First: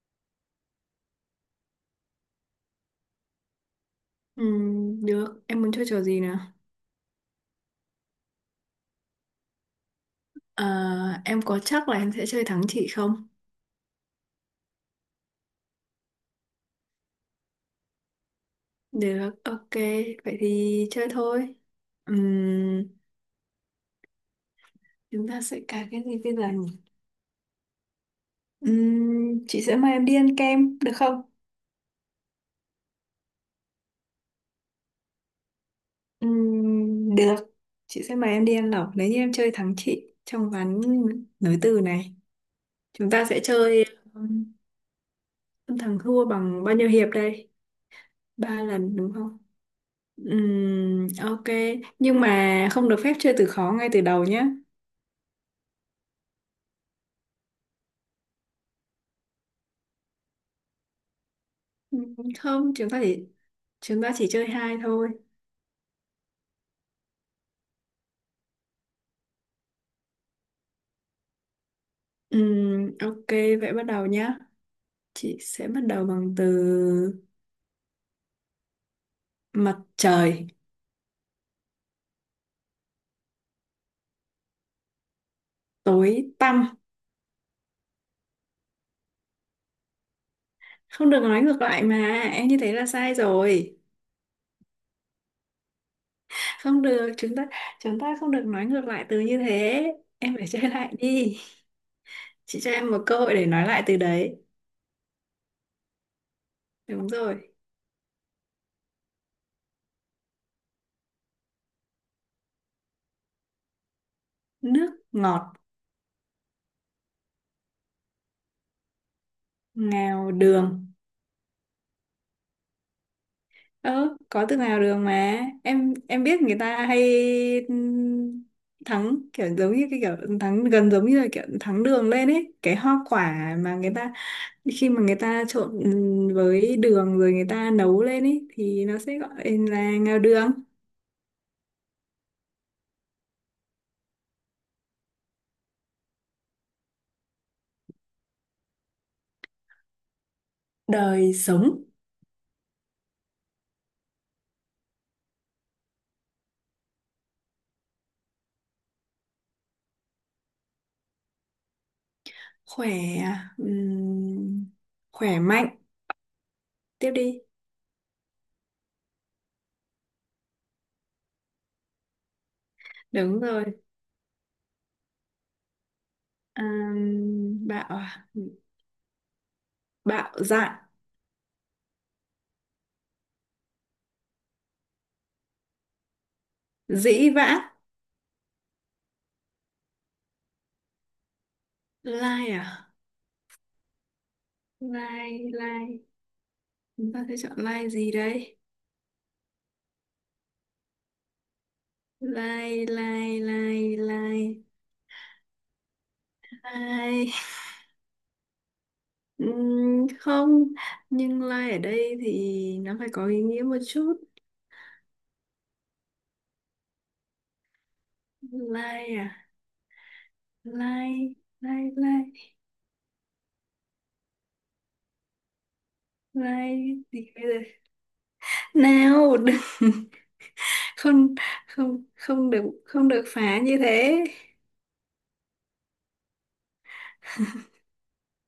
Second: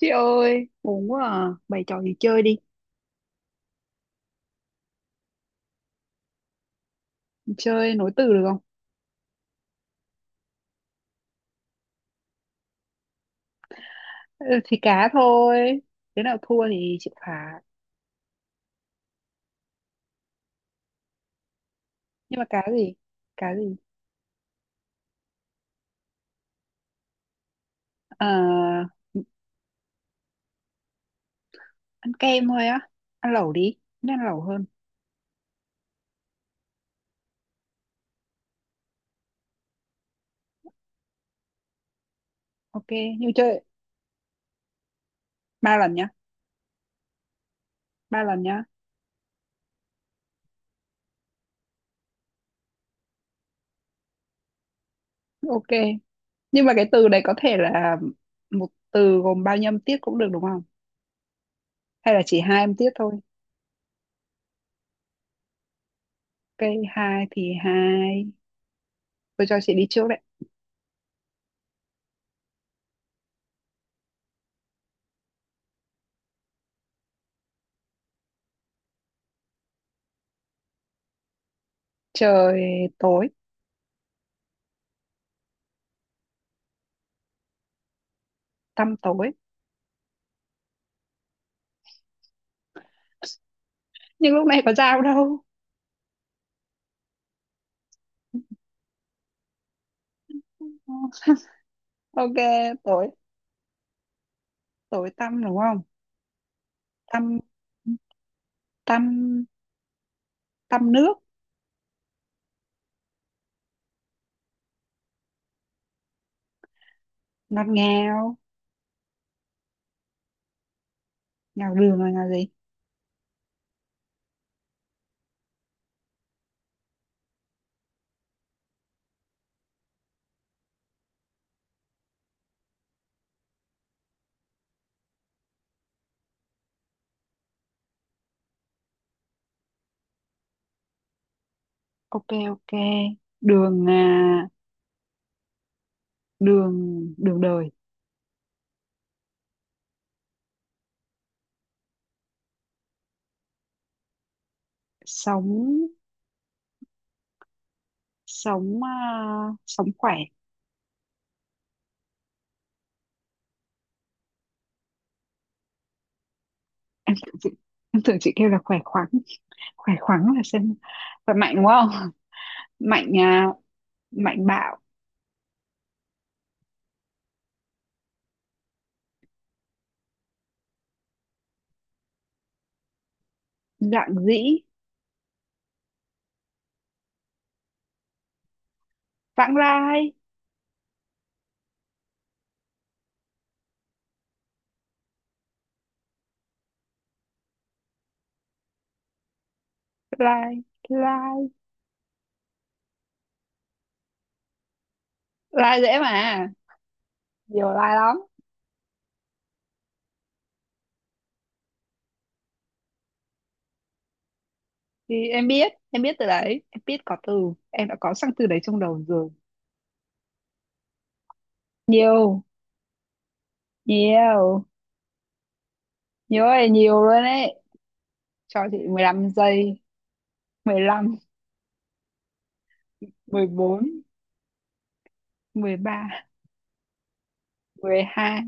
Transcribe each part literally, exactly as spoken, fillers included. Chị ơi, buồn quá à. Bày trò gì chơi đi. Ừ, được, em muốn chơi trò gì nào? Chơi nối từ được không? À, em có chắc là em sẽ chơi thắng chị không? Ừ, thì cá thôi. Đứa nào thua thì chịu phạt. Được, ok, vậy thì chơi thôi. Nhưng mà cá Ừm, gì? Cá gì? Chúng ta sẽ cài cái gì bây giờ nhỉ? Ờ, Ừm, chị sẽ mời em đi ăn kem, được không? ăn kem thôi á. Ăn lẩu đi. Nên ăn lẩu hơn. Ừm, được, chị sẽ mời em đi ăn lẩu nếu như em chơi thắng chị trong ván nối từ này. Ok, Chúng ta nhưng sẽ chơi chơi ừm, ba lần thắng nhá. thua bằng bao nhiêu hiệp đây? Ba lần Ba nhá. lần đúng không? Ừm, ok, nhưng mà không được phép chơi từ khó ngay từ đầu nhé. Ok. Nhưng mà cái từ đấy có thể là một từ gồm bao nhiêu âm tiết cũng được đúng không? Ừ, Hay là chỉ hai không, âm tiết chúng ta thôi? chỉ chúng ta chỉ chơi hai thôi. Ok, hai thì hai. Tôi cho chị đi trước đấy. Ừm, ok, vậy bắt đầu nhá. Chị sẽ bắt đầu bằng từ mặt trời. Trời tối, Tối tăm. tăm tối. Không được nói ngược lại mà, em như thế là sai rồi. Nhưng lúc này có dao đâu. Không được, chúng ta chúng ta không được nói ngược lại từ như thế. Em phải chơi lại đi. Ok, Chị cho em một tối, cơ hội để nói lại từ đấy. tối tăm đúng không? Đúng rồi. Tăm, tăm, tăm nước. Nước ngọt. Ngọt ngào. Ngào đường. Ngào đường là ngào gì? Ờ, có từ nào đường mà em em biết người ta hay ừm, thắng kiểu giống như cái kiểu thắng gần giống như là kiểu thắng đường lên ấy, cái hoa quả mà người ta, khi mà người ta trộn ừm, với đường rồi người ta nấu lên ấy thì nó sẽ gọi là ngao đường. Ok ok, đường à, đường, đường đời. Đời sống Sống, sống à, sống khỏe. khỏe. ừm, Khỏe mạnh. Tiếp em tưởng đi. chị em tưởng chị kêu là khỏe khoắn. Khỏe khoắn là xem khỏe mạnh đúng không? Mạnh Đúng à, rồi. mạnh bạo. Ừm, bạo à? Bạo dạn. Dạn dĩ. Dĩ vãng. Vãng Lai, Lai à? Lai lai. Chúng ta sẽ chọn line gì đây? lai, lai, Line, line, line, line, lai dễ mà. line. Nhiều lai lắm. Ừm, không, nhưng line ở đây thì nó phải có ý nghĩa một chút. Thì em biết, em biết từ đấy, em biết có từ, em đã có sẵn từ đấy trong đầu Line à? rồi. Line, line, line, Nhiều, nhiều, nhiều ơi line nhiều luôn gì bây đấy. giờ? Cho chị mười lăm Nào, giây đừng, Mười mười Mười lăm. không, không, không được, không được phá như Bốn. thế. Mười ba. Mười hai.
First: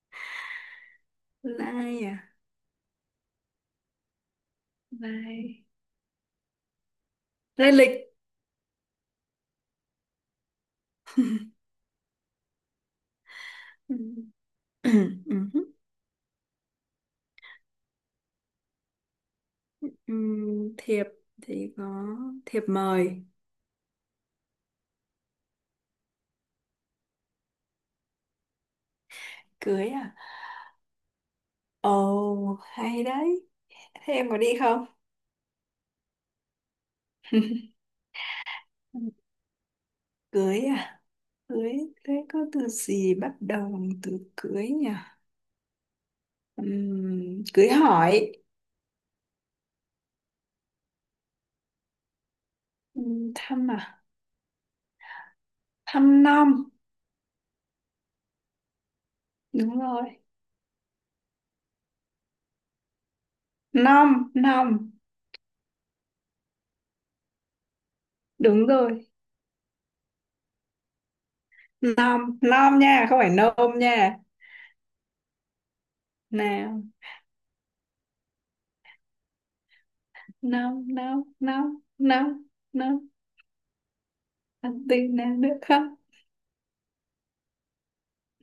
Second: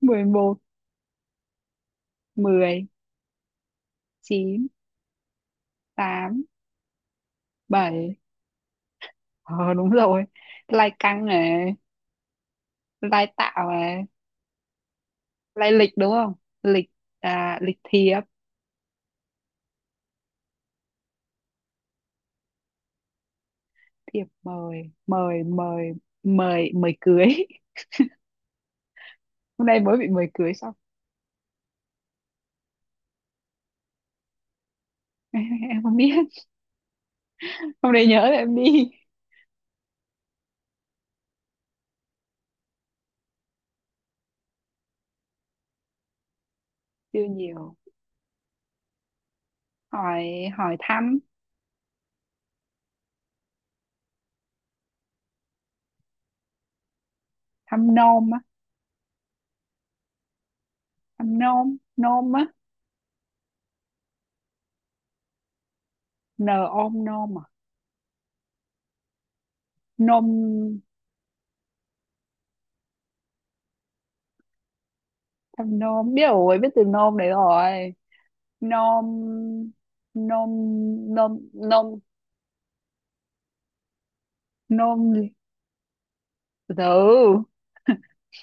Mười một. Line à? Mười. Chín. Line, Tám. line lịch. Bảy. Ờ đúng rồi. Lai căng này, lai tạo này, Ừm, lai ừm, lịch đúng không? Lịch. À, lịch thiệp. ừm, thiệp thì có thiệp mời. Thiệp mời. Mời mời mời mời cưới. Hôm nay Cưới mới bị à? mời cưới xong. Ồ, hay đấy. Thế em có đi không? Em không biết, hôm nay nhớ là em đi. Cưới à? Cưới, cưới có từ gì bắt đầu bằng từ cưới nhỉ? Siêu Ừm, cưới nhiều. hỏi. Hỏi. Hỏi thăm. Ừm, thăm à? Thăm nom. Thăm nôm á. Đúng rồi. Thăm nôm, nôm á. Nom, nom. N, ôm, nôm à. Đúng rồi. Nôm. Nom, nom nha, không phải nôm nha. Thăm nôm biết rồi, biết Nào, từ nôm đấy rồi. Nôm, nôm, nom, nom, nôm, nom, nôm, nom, nom. Ăn nôm tin gì? nào được không? từ từ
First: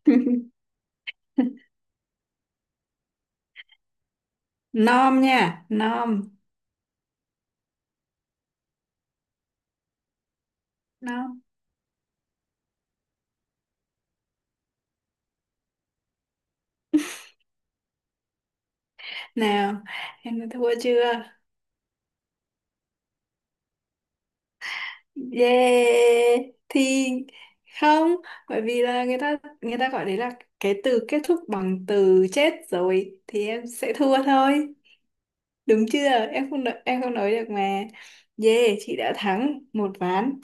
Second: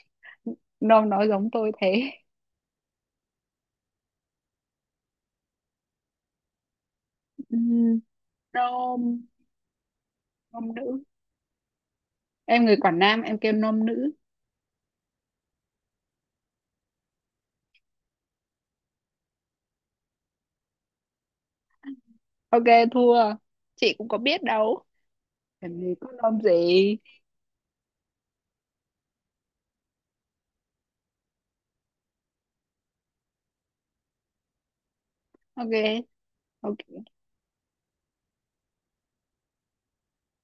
Nôm nói giống tôi thế. Nom nha, nom, Ừm, nôm, nôm nữ. nom. Em người Quảng Nam em kêu nôm nữ. Nào, em đã thua chưa? Ok, thua. Chị cũng có biết đâu, làm gì có nôm Yeah gì. thì không, bởi vì là người ta, người ta gọi đấy là cái từ kết thúc bằng từ chết rồi thì em sẽ thua thôi, Ok. đúng chưa? Em không nói, Ok, em không nói được mà. Yeah, chị đã thắng một ván.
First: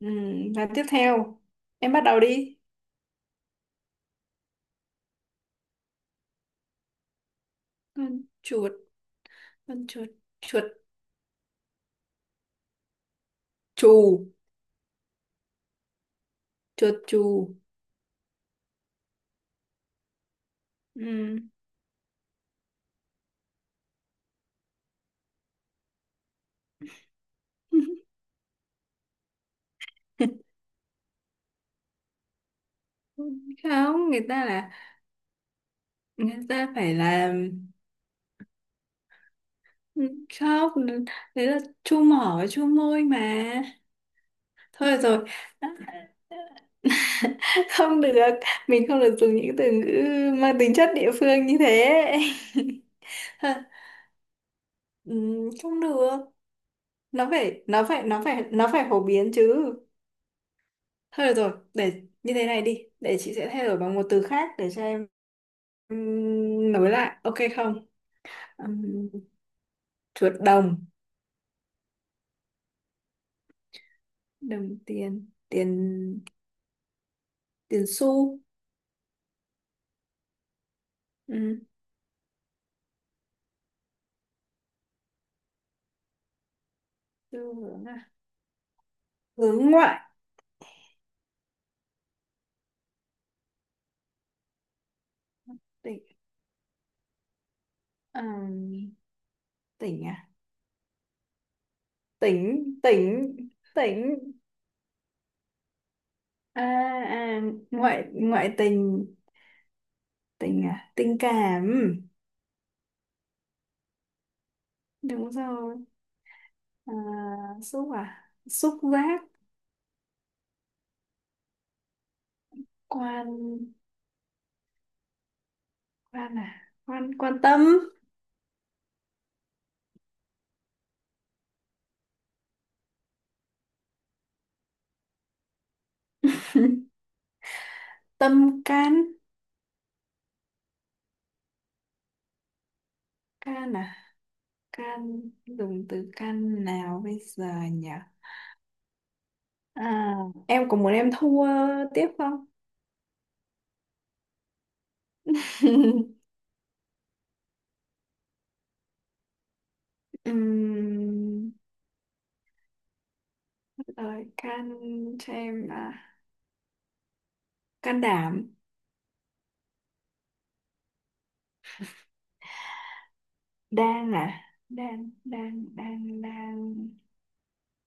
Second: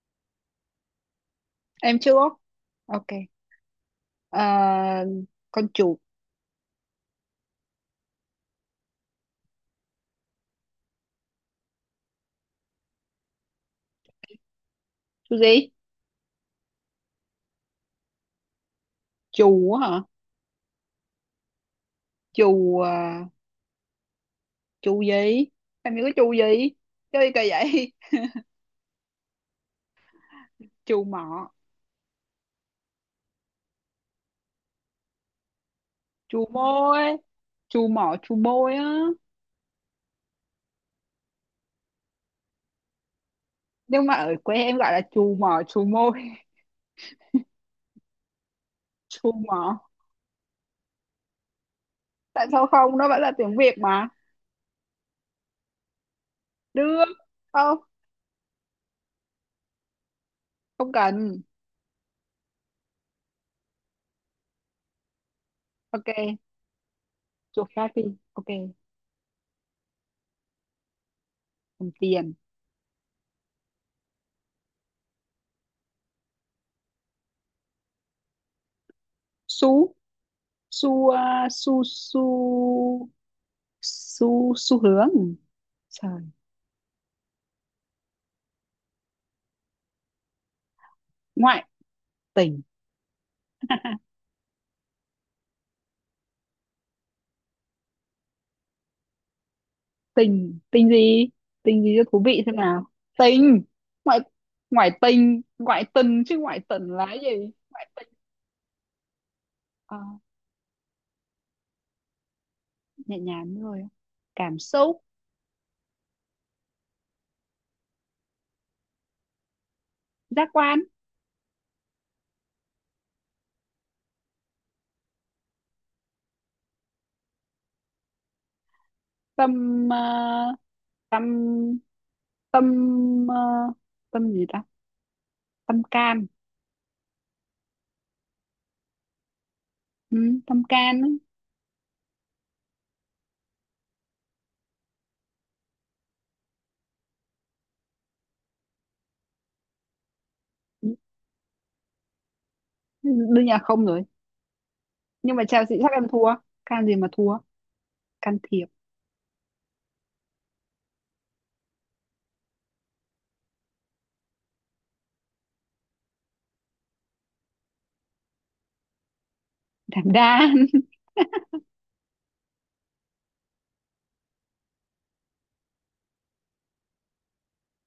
Ừ, ván tiếp theo em em bắt chưa. đầu đi. Ok. Ờ, con chuột. Con chuột. con chuột Chuột chù. Chú gì? Chuột chù, Chù á hả? ừ. Chù à, chù gì? Em nhớ cái chù gì, chơi kỳ vậy. Chù mọ, Không, người ta là người chù ta phải môi. là, Chù mọ, chù môi á. ừ, khóc. Đấy là chu mỏ với chu môi mà. Nhưng mà ở quê em gọi Thôi là được rồi. chù mọ, chù môi. Không được, mình không được Chù dùng những mọ. từ ngữ mang tính chất địa phương như thế. Tại sao không, nó vẫn là tiếng Việt mà. Ừ, không được, Được. Nó phải không, nó phải nó phải nó phải phổ biến chứ. không Thôi được cần. rồi, để như thế này đi, để chị sẽ thay đổi bằng một từ khác để cho em Ok, ừm, nối lại, ok chuột không? khác đi. Ok. Ừm, chuột đồng. Cầm tiền. Đồng tiền. Tiền tiền xu. Xu. Xu à, Ừ, xu xu. Xu, xu hướng. Trời. xu hướng à? Hướng ngoại. Ngoại tình. Tỉnh, ờ, tỉnh à? Tình, tình gì? Tình gì cho thú vị xem Tỉnh nào. tỉnh. Tình. Tỉnh Ngoại, ngoại tình, ngoại tình chứ, ngoại à, tình là cái gì? à, Ngoại tình. ngoại ngoại tình. Ờ, Tình à? Tình cảm. nhẹ nhàng rồi. Cảm xúc. Đúng rồi. À, xúc à? Xúc giác. Giác quan. Quan, quan à, quan quan tâm. Tâm, ờ, tâm, tâm, ờ, tâm gì ta? Tâm can. Tâm can. Ừ, tâm can ấy. Can à? Can, dùng từ can nào bây giờ nhỉ? À, em có Ừ, muốn em thua tiếp không? đương nhiên là không rồi, nhưng mà Chelsea chắc em thua. Can gì mà thua? Can thiệp. Ừm, Rồi can cho em à, can đảm. Đảm đang. Đang à? Đang đang đang đang.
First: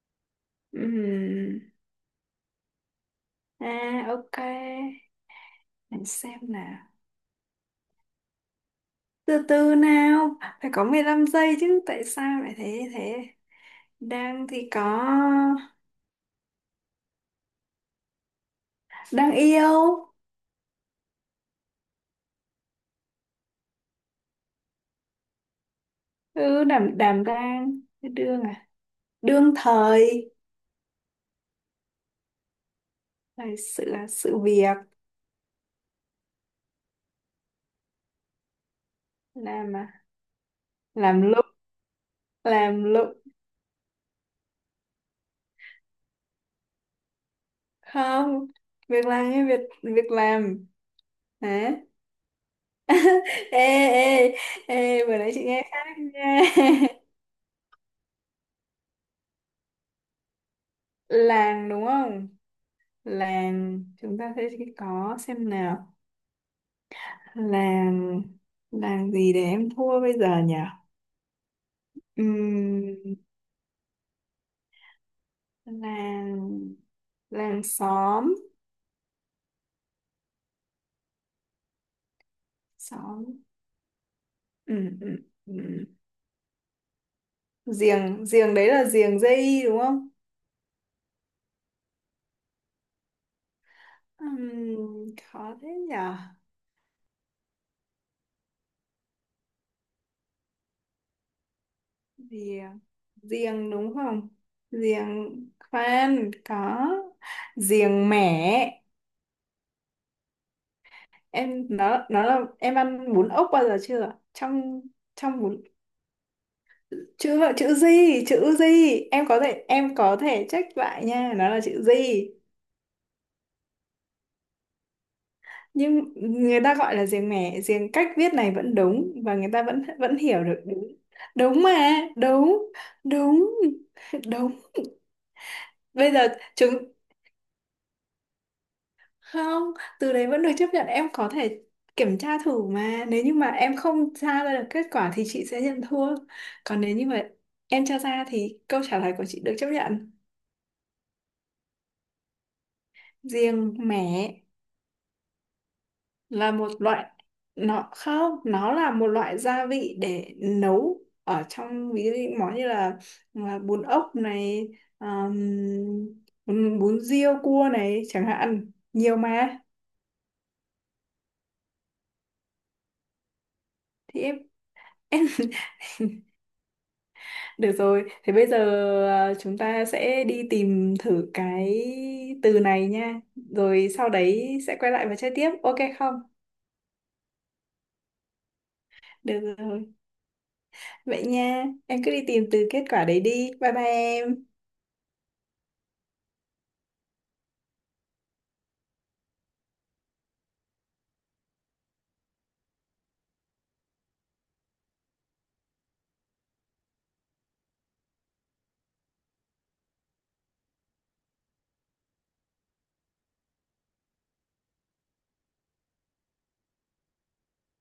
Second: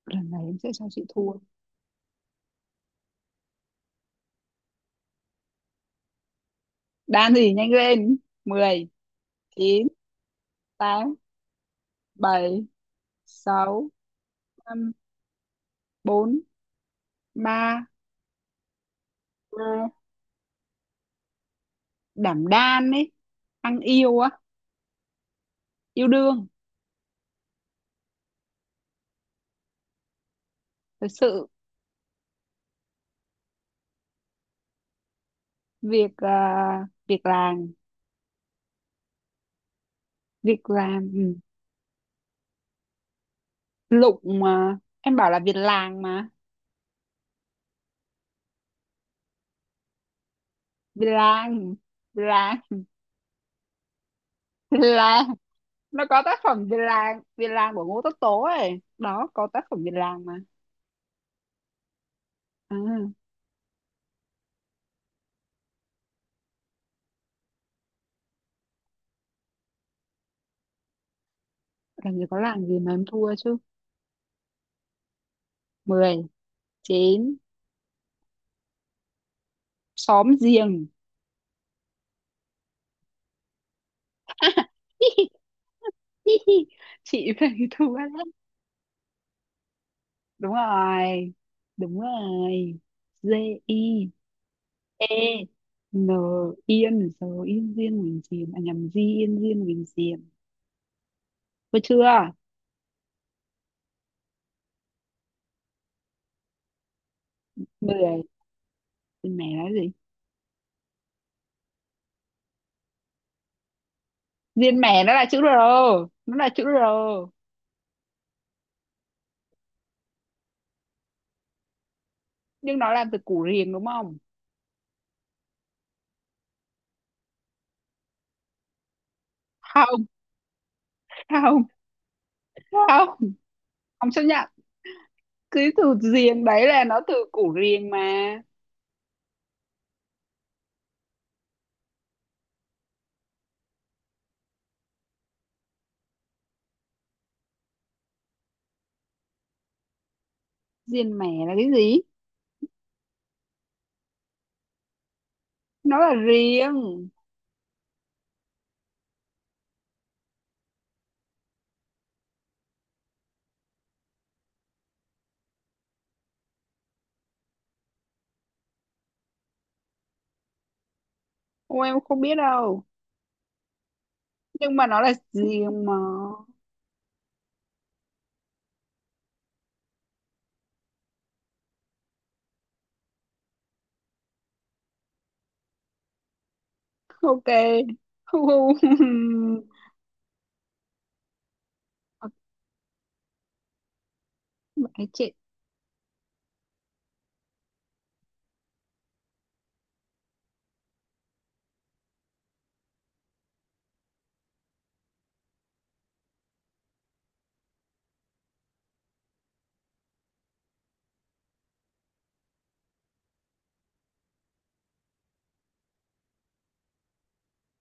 Lần này em sẽ cho chị thua. Ừm, à, ok, để xem nào. Đan gì nhanh lên. Mười. Từ từ Chín. nào, phải có mười Tám. lăm giây chứ, tại sao lại Bảy. thế thế? Sáu. Đang thì có Năm. Bốn. Ba. đang yêu. hai. Đảm đang ấy. Ăn yêu á, yêu đương. Ừ, đảm đảm đang. Cái đương à? Đương thời. Thật sự. Là sự là sự việc. Việc à, việc làm. Làm à? Việc làm, Làm ừ. lụng. làm lụng Lụng mà. Em bảo là việc làng mà. Không, việc làm, như việc việc làm. Việc Hả? làng. Việc làng. Ê, ê, Việc ê, vừa nãy làng. chị nghe khác Nó có tác nha. phẩm việc làng, việc làng của Ngô Tất Tố ấy. Đó, có tác phẩm việc làng mà. Làng đúng không? À, Làng, chúng ta sẽ có xem nào. Làng, làng gì để em thua bây giờ nhỉ? làm gì có làng gì mà em Ừm, thua chứ. Mười. làng, Chín. làng xóm. Xóm giềng. Xóm. Ừm, ừm, ừm. Chị phải thua lắm. Giềng, giềng đấy là giềng dây đúng không? Đúng rồi, đúng rồi. G. I. E. Ừm, khó thế nhỉ? N. Yên rồi, yên riêng mình chìm, à nhầm, di yên riêng mình chìm. Có chưa? Riềng, riềng đúng không? Riềng, khoan, có riềng Mười. mẻ. Diên mè là gì? Em nó nó là em ăn bún ốc bao giờ chưa, Diên trong, mè nó là chữ trong R. bún. Nó là chữ R. Chữ là chữ gì? Chữ gì em có thể, em có thể check lại nha, nó là chữ gì. Nhưng nó làm từ củ riềng đúng không? Nhưng người ta gọi là riềng mẻ, riềng cách viết này vẫn đúng và người ta vẫn, Không. vẫn hiểu được, đúng. Đúng Không. mà, đúng, Không. đúng, Không chấp nhận. đúng. Cái từ Bây giờ riềng đấy chúng, là nó từ củ riềng mà. không, từ đấy vẫn được chấp nhận, em có thể kiểm tra thử mà, nếu như mà em không tra ra được kết quả thì chị sẽ nhận thua, còn nếu như mà em tra ra thì câu trả lời của chị được chấp nhận. Diên mè là cái gì? Riêng mẻ Nó là là một loại, riêng. nó không, nó là một loại gia vị để nấu ở trong, ví dụ như món như là, là bún ốc này, um, bún, bún riêu cua này chẳng hạn, nhiều mà. Ô, em không biết đâu. Thì em, Nhưng mà nó là em. gì mà. Được rồi, thế bây giờ, à, chúng ta sẽ đi tìm thử cái từ này nha. Rồi sau đấy sẽ quay lại và chơi tiếp, ok không? Ok. Hu hu. Được rồi, vậy nha, em cứ đi tìm từ kết quả đấy đi. Bye bye em. Bạn ấy trễ.